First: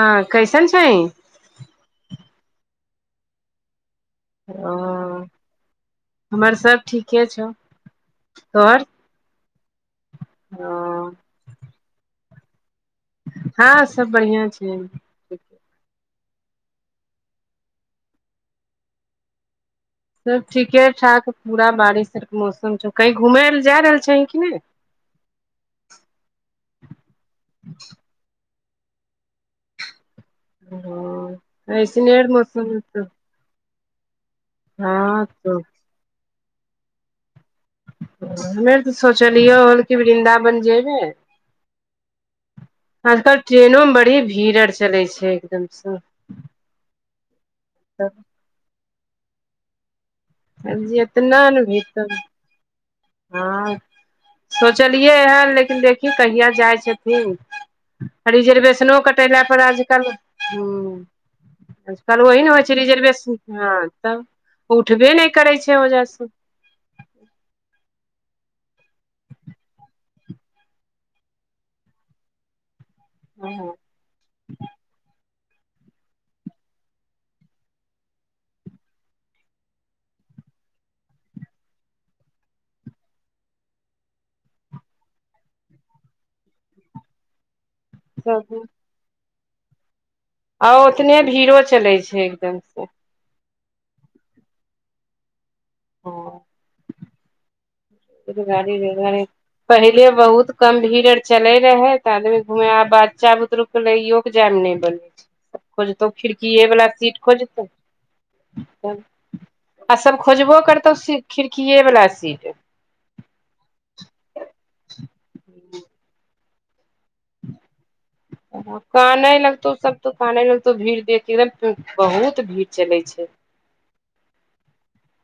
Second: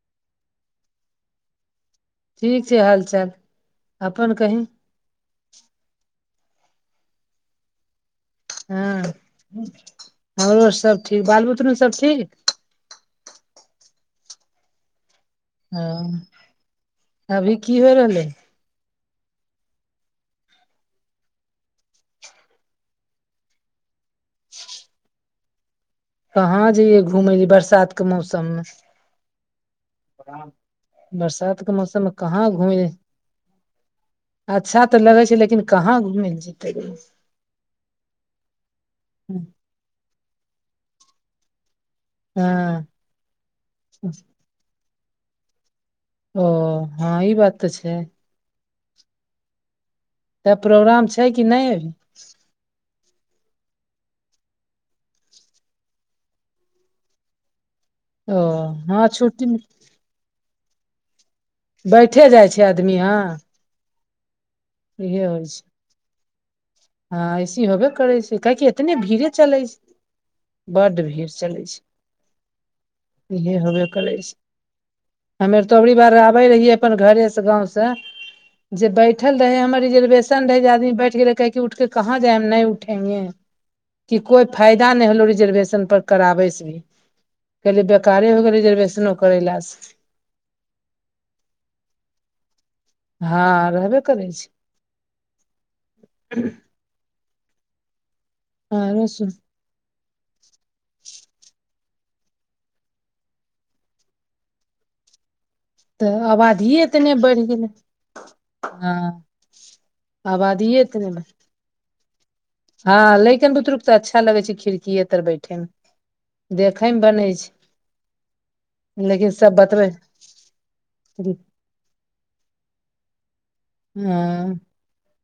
हँ, कैसन छै। ठीक छै, हालचाल। अपन कही ओ, हमर सभ ठीके छौ। तोहर हँ, हमरो सभ ठीक। बाल बुतरू सभ ठीक? हँ, सभ बढ़िया छै। हँ, अभी की हो रहलै? सभ ठीके-ठाक, पूरा बारिश आ मौसम छौ, कही घूमल जा रहल छ कि ने? [inaudible] कहाँ जइयए घुम लऽ बरसात के मौसममे। बरसातक मौसममे ऐसने आर कतऽ घुमऽ मौसम जाय? तऽ अच्छा तऽ लगै हँ छै, मुदा तो बरसातमे कहाँ घुमऽ लेल जेतै? हमे तऽ सोचलियै हल कि वृन्दा बन जेबै हँ तऽ ट्रेनो मे बड़ी भीड़ आर चलै छै एकदमसँ ओ हँ ई बात तऽ छै तऽ ह जी प्रोग्राम एतऽ छै कि नन नहि अभी भीत हँ सोचलियै हन लेकिन देखौ कहिया जाइ छथिन ओ रिजर्वेशनो हँ कटैला छुट्टी पर आजकल हूंम्म आजकल बैठे ओह जाइ ने होइ छै आदमी हँ रिजर्वेशन हँ तब उठबे इहे नहि होइ छै ओ होजार हँ ऐसे होबे करै छै काहेकि एतने भीड़े चलै छै बड्ड भीड़ चलै छै इहे हँ होबे करै छै हमेर तो अबरी बार आबे रहियै अपन घरे से गाँव से जे बैठल रहे हमर रिजर्वेशन रहय जे आदमी बैठ गेल रहे कै कि कहाँ जाय हम नहि उठेंगे कि कोइ फायदा नहि होलो रिजर्वेशन पर कराबै से कहलि व सरकारे हो गेल सब रिजर्वेशनो करै ल आ ओतने भीड़ो चलैत छै एकदमसँ हँ रहबे करै छी हँ ह [inaudible] गाड़ी रगाड़ी सुन पहिले बहुत कम भीड़ आर चले रहै आदमी घुमे आ बच्चा बुतरु के लेयो के जाय मे न बोलै छै सब खोजतौ तऽ खिड़कीए आबादिए वला एतने सीट बढ़ि खोजतौ गेलै हँ आ सब खोजबो आबादिए करतौ एतने बढ़ खिड़कीए वला सीट हँ लेकन बुतरुक तऽ अच्छा लगे छै खिड़कीे तर बैठे मे देखे मे बनै छै कहान लेकिन लगतौ बतबै सब त कहाना लगतौ भीड़ देती एकदम बहुत भीड़ चलै छै हँ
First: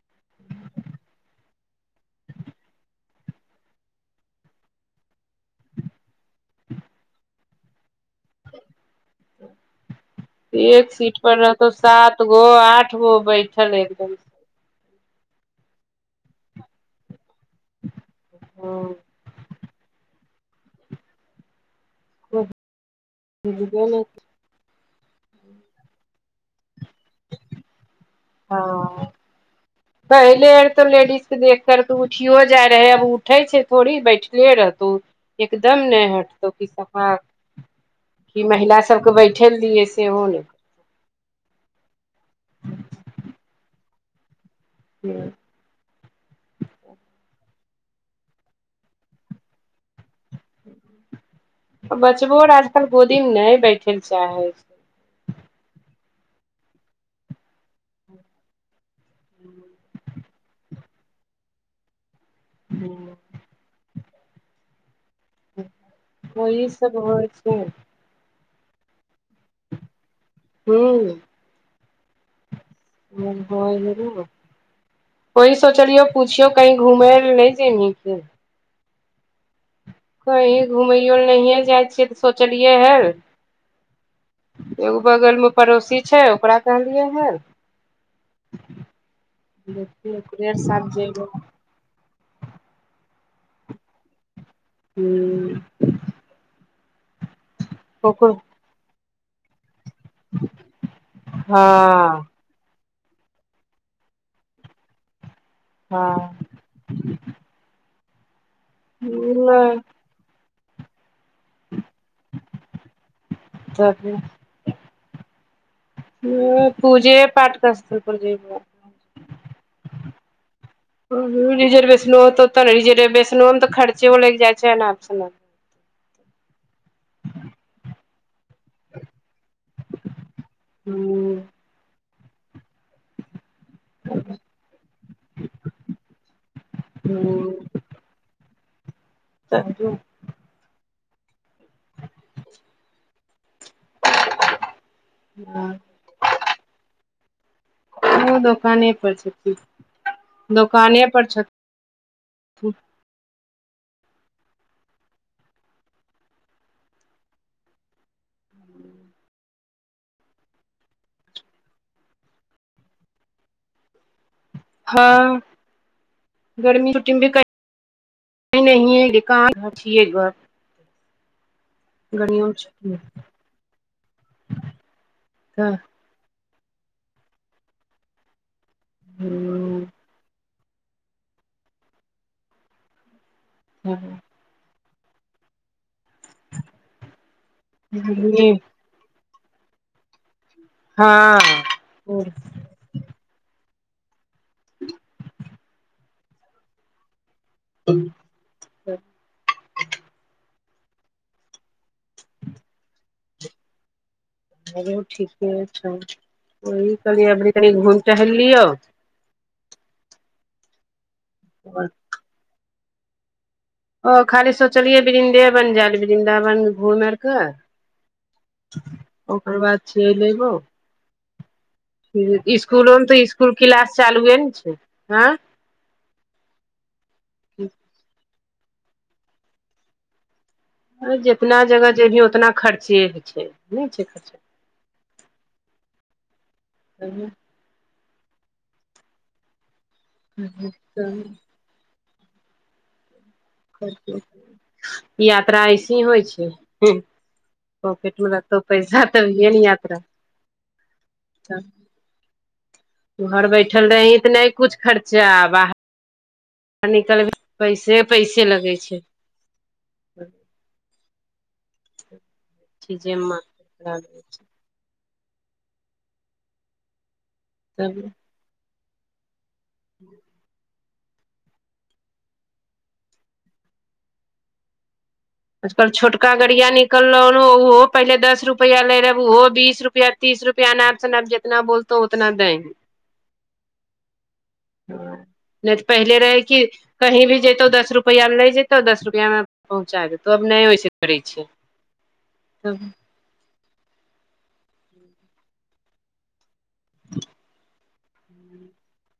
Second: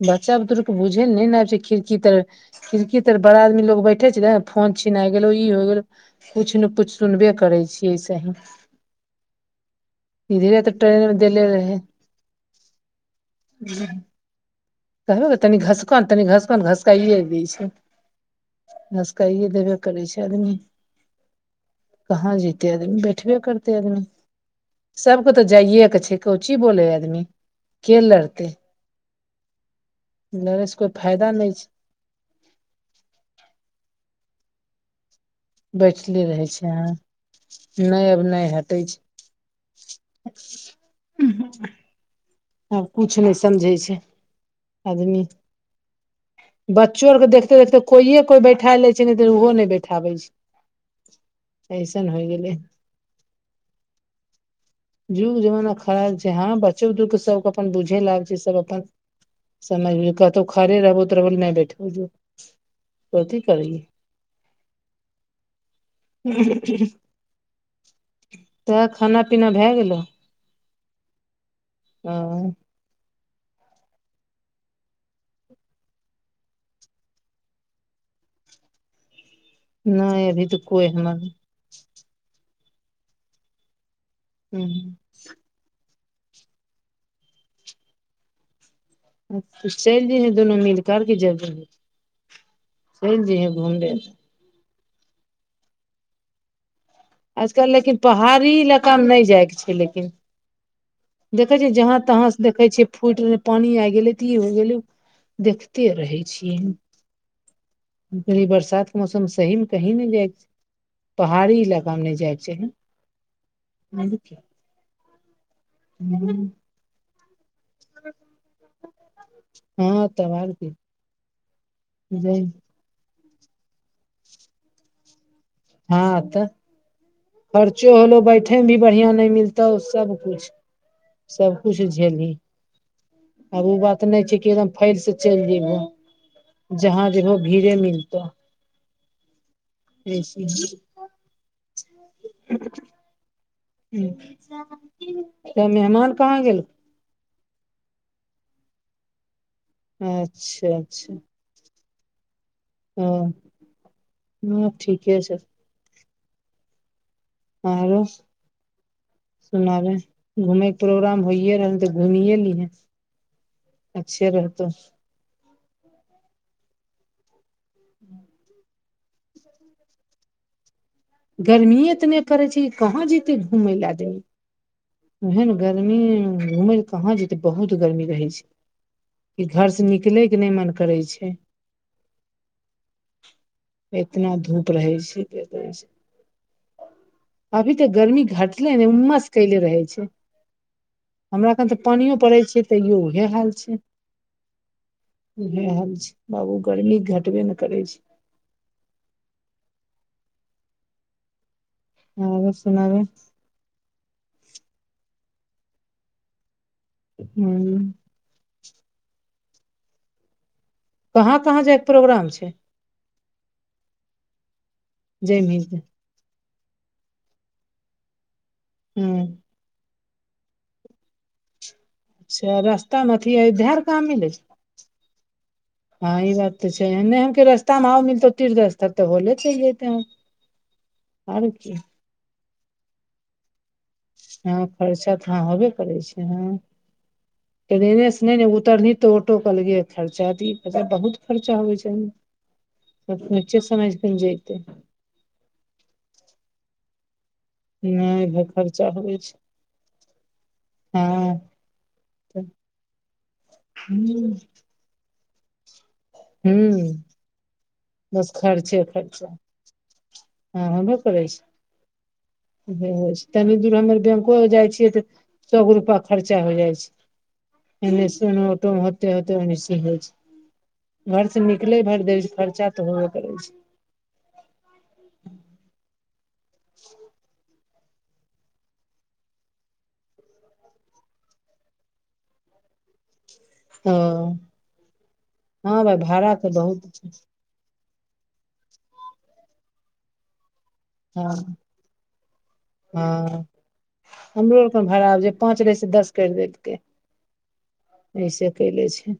बच्चा बुतुरुके बुझै नै ने आबै छै खिड़की तऽ खिड़की तर बड़ा आदमी लोग बैठे छै ने फोन छिना गेलो ई हो गेलो किछ ने किछ सुनबे करै छियै ऐसे ही इधरे तऽ एक ट्रेन मे सीट पर देले रहत रहे सात गो आठ गो बैठल एकदम कहबै तनि घसकन तनि घसकन घसकइए दै छै हँ सकाइए देबे करै छै आदमी कहाँ जीते आदमी बैठबे करते आदमी सबक तऽ जाइए के छै क ची बोले ह आदमी के लड़ते पहिल लड़े आर से तऽ कोई लेडीज फायदा नहि क छै कर तू उठियो जाय रहे आब उठे छै थोड़ी बैठले रहतौ एकदम नहि बैठले रहे हटतौ छै अहाँ नहि अब की नहि महिला हटे छै सबके बैठे चीऐ से ओ नहि आब किछु नहि समझै छै आदमी बच्चो आर के देखते देखते कोइे कोइ बैठा ले छै ओहो नहि बैठाबै छै ऐसन होइ बचबो आर गेलै आजकल गोदीमे नहि बैठे लै चाहै छै युग जमाना खराब छै हँ बच्चो के सबके अपन बुझे ल आबै छै सब अपन समझ क त खरे रबो तरबल नहि बैठे हो कथी करिय ओहि सब होइ छै तऽ खाना पीना भए गेलो हूंम्म ओ हँ होर वह सोचलियो पुछियो कही घुमे नहि जैबही के नहि अभी तऽ कहीँ कोइ घूमैयो हमर ल नहिए जाइ छियै तऽ सोचलियै हन हूंम्म एगो बगल मे पड़ोसी छै ओकरा कहलियै हँ चलि देखियौ जइहे ओकरे दुनू मिल साथ करके जेबै जै हूँ चलि जइहें घूम ले हूंम्म आजकल लेकिन ओकर पहाड़ी इलाकामे नहि जाइके छै लेकिन देखै हँ छियै जहाँ तहाँ से देखै छियै फूटि पानी आइ गेलै तऽ ई हो गेलै देखते रहै हँ छियै बरसात मौसम सही मे नहि कही नहि जाइ पहाड़ी इलाका मे नहि जायके चाही ह पूजे पाठ कसत पज हँ तब आर की रिजरवशन ओ त जाय- त रिजरवशनमे तऽ खर्च लि जाइ छै ने सु हँ तऽ खर्चो होलो बैठ ओे भी बढ़ियाँ नहि मिलतौ सब कुछ सब कुछ झेलही आब ओ बात नहि छै कि एकदम फैल से चलि जेयबहो जहाँ जेहो हूँ भीड़े मिलतौ तू [unintelligible] जस [inaudible] तऽ मेहमान कहाँ गेल उ दोकाने पर छथिन अच्छा अच्छा हँ हँ ठीके छै आरो सुनाबे घुमेै के प्रोग्राम होइे रह तऽ घुमिए लीहे अच्छे रहतौ हँ गर्मी छु्टी भी क नहि न गर्मीए तऽ नहि करड़ छै छुट्टी कहाँ जते घूमय ल दे एहन ह गर्मी घूम लऽ कहाँ जेतै बहुत गर्मी रहै छै कि घर से निकलै के नहि मन करै छै इतना धूप रहै छै एतना अभी तऽ गर्मी घटले ने उममस कले रहै छै हँ हमराखन तऽ पानियो पड़ै छै तैयो उह हाल छै उह हाल छै बाबू गर्मी घटबे ने करै छी आँ सुनाबू हरो ठीके छौ वह कनि अभरी कनि हूँ घुमि टहलि लियौ कहाँ कहाँ जायके प्रोग्राम छै ओ खाली सोचलियै जयमे वृन्देवन जायल वृन्दावन घुम आरके हूँ ओकर बाद छै लेबौ अच्छा इसकुलो मे रास्तामे तऽ अथी इसकुल धार क्लास कहाँ मिलै चालुए ने छै हँ हँ ई बात तऽ छै नहि हम रस्ता मे आउ मिलतौ तीर्थ तऽ होले चलि जते ह जितना जगह जेबही उतना खर्चे छै नहि छै खर्चा हँ खर्चा तऽ हँ होबे करै छै हँ ट्रेने से नहि ने उतरबहीं तऽ ऑटोके अलगे खर्चा त इ बहुत खर्चा होइ छै त बच्चे समझि क ने जैतै यात्रा ऐसे ही होइ छै पॉकट नहि मे भाय रहतो खर्चा पैसा होबै छै तभीए न यत्रा त [inaudible] घर बैठल रहीं तऽ नहि कुछ खर्चा आ बाहर हूँ निकलब पैसे बस पैसे लगै खर्चे छै खर्चा हँ होयबे करै छै हँ चीजे तनी दूर हमर बैंको तब जाइ छियै तऽ सगो रुपा खर्चा हो जाइ छै एनेस ओटो होते होते ओनेसे होइ छै घर से निकलै भरि देरी छै खर्चा तऽ होयबे करै छै आजकल छोटका गड़िया निकलौ हन ओहो पहिले दस रुपआ ले रहे ओहो बीस रुपआ तीस रुपआ अनाप सनाप जितना बोलतौ उतना देंगे हूंम्म नहि तऽ पहिले रहै तऽ कि बहुत छै कहीं भी जैतौ दस रुप रुपैआ मे ले जेतौ दस रुपआ मे पहुँचा देतौ अब नहि होइ छै हँ तब हँ हमरो आरकेन भारा जे पांच रहे छै दस कर देके एहिसे कयले छै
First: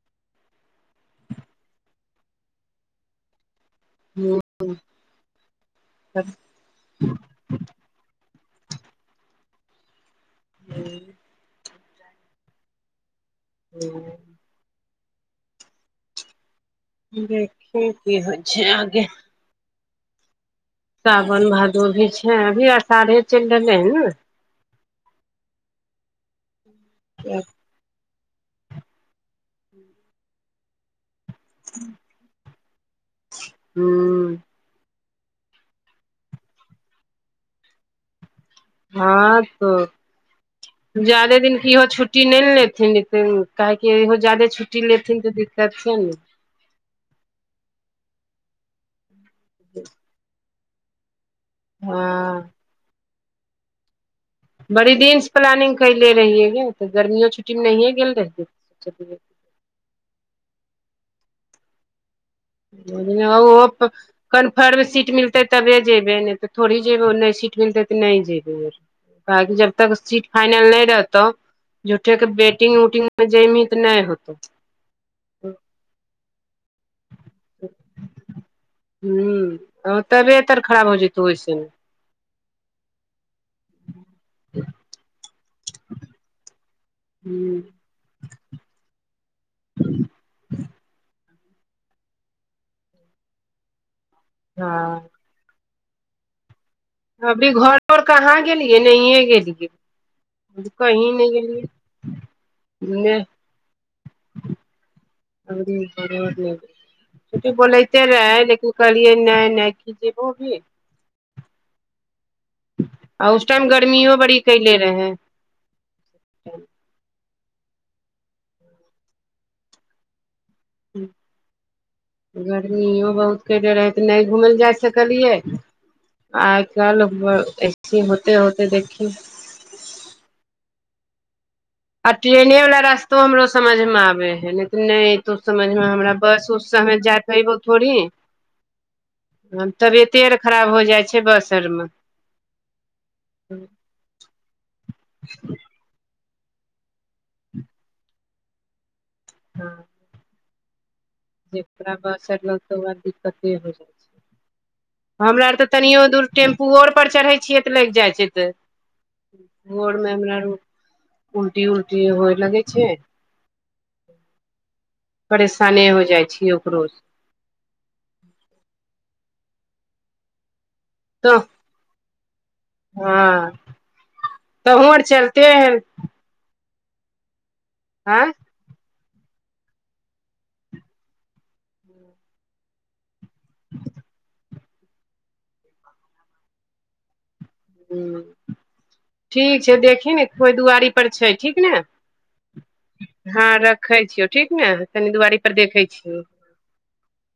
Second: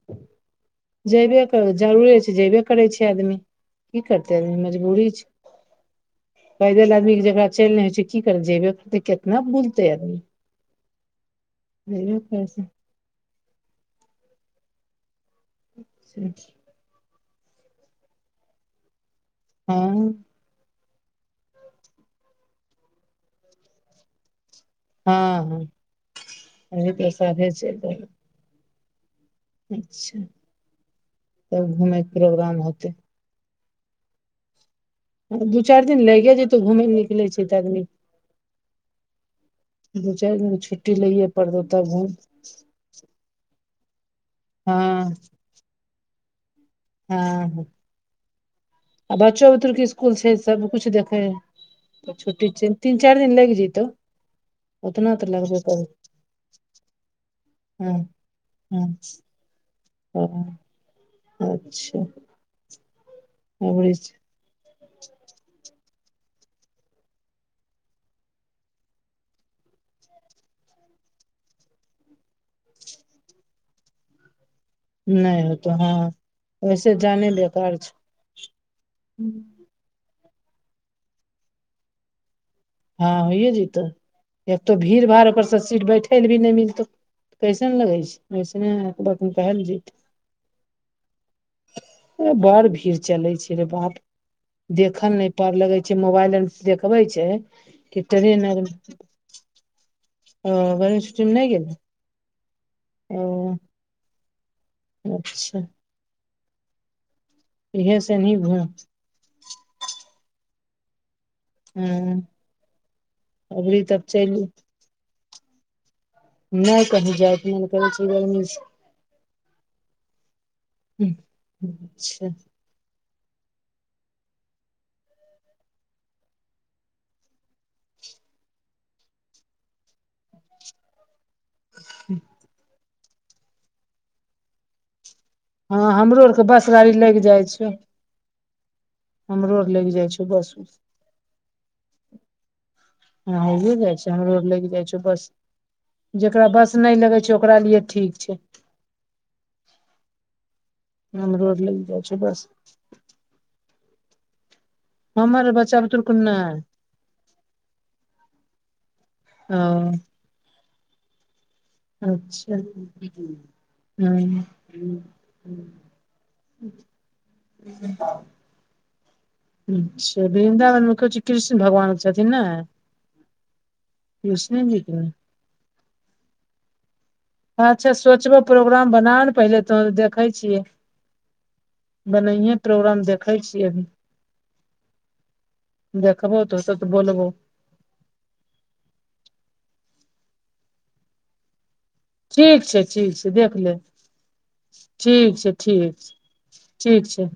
जेयबे करब जरूरे छै जेयबे करै छै आदमी की करतै आदमी मजबूरी छै ह [inaudible] पैदल आदमी के जकरा चलि नहि होइ छै की कर जेबे केितना बुलतै आदमी हूंम्म [unintelligible] कैस हूंम्म से [inaudible] देखि की होइ छै आगे हँ सावन भादो भी छै अभी अषाढ़े चलि रहलै हन ने हँ हँ कनि पैसा हो छै त अच्छा तब घुमयके प्रोग्राम होतै हम्म दू चारि दिन लागिये जेतौ घूमेय ले निकलै छै तऽ आदमी हँ दू चारि दिन छुट्टी तो लैये ज्यादे दिन पड़तौ के इहो तब घूम छुट्टी नहि ने लेथिन नै तन काहेकि इहो जायदे छुट्टी हँ लेथिन तऽ दिक्कत छै ने हँ आ बच्चो बुतरुके इसकुल छै सबकुछ देखै हँ तऽ छुट्टी छनि तीन चार दिन लागि जेतौ बड़ी दिन से प्लानिंग कले रहियै गे तऽ गर्मियो छुट्टीमे नहिए हँ गेल रहियै हँ [unintelligible] अच्छा अबरी [unintelligible] कन्फर्म सीट मिलतै तबे जयबै नहि तऽ थोड़ी जेबै ओ नहि सीट मिलतै तऽ नहि जेयबै बाकि जब तक सीट फाइनल नहि रहतौ झूठो क वेटिंग उटिंग मे जइमहीं तऽ नहि होतौ नहि ओ तऽ हँ वैसे जाने ल हूंम्म तबियत आर खराब हो जेतौ ओहिसे मे हँ होइए जैतौ एकतो भीड़ भाड़ ओकरसँ सीट बैठे ले भी नहि मिलतौ ह पैसे ने लगै छै वैस नहि ब कहल जीत बड़ भीड़ चलै छै रे बाप हँ देखल नहि पड़ लगै छै मोबाइल आर देखबे छै घरो कि आर कहाँ ट्रेन आर गेलियै नहिए गेलियै गणेश कहीं नहि ओहिठाम गेल गेलियै ने ह ओ अच्छा [unintelligible] इहे बोलेते से रहे एनहि है घुम लेकिन [unintelligible] नै नै कि जब भ हूंम्म आ उस टाइम गर्मियो बड़ी कैले रहेै नहि कहीं जायके मोन करै छै ई गरमी से अच्छा गर्मिो बहुत करे रहै तऽ नहि घुमय लए जाय सकलियै आइ काल्हि ऐसे होते होते देखे आ ट्रेने वाला रास्तो हमरो समझ मे आबै है नहि तऽ नहि तो समझमे हँ हमरा हमरो आरके बस उस से गाड़ी हमे लागि जाय जाइ पयबौ छै थोड़ी हमरो आर लागि जाइ तबियते छै आर बस खराब उस हो जाइ छै बस आरमे हँ ही जाइ छ हम रोड लगि जाइ छ बस जेकरा बस नहि लगै छै ओकरा लिए ठीक छै हँ हमरो आर लागि जेकरा जाइ छै बस त ओकरा दिक्कतें होई जाई छै हमरा हमर आर तऽ बच्चा तनियो बुतरुक दूर नहि टेम्पूओ आर पर चढ़ै छियै क लागि जाइ छै तऽ भोर ओ मे हमरा र उलटी उलटी होय अच्छा लगे छै हँ परेशाने हो पुछहीं ओकरो स अच्छा वृन्दावन मुख्य छै तऽ कृष्ण भगवान [unintelligible] ने हँ कृष्णे जी तहुँ के आर ने चलते हनि अच्छा आँ सोचबो प्रोग्राम बना ने पहिले तो देखै छियै बनाये प्रोग्राम देखै छियै अभी देख बौ त त तऽ बोलबौ हं ठीक छै देखहीं ने कोइ दुआरी पर छै ठीक ने ठीक छै ठीक छै हँ देख ले रखै छियौ ठीक ने तनि ठीक दुआरी छै पर देखे ठीक छै छियै ठीक छै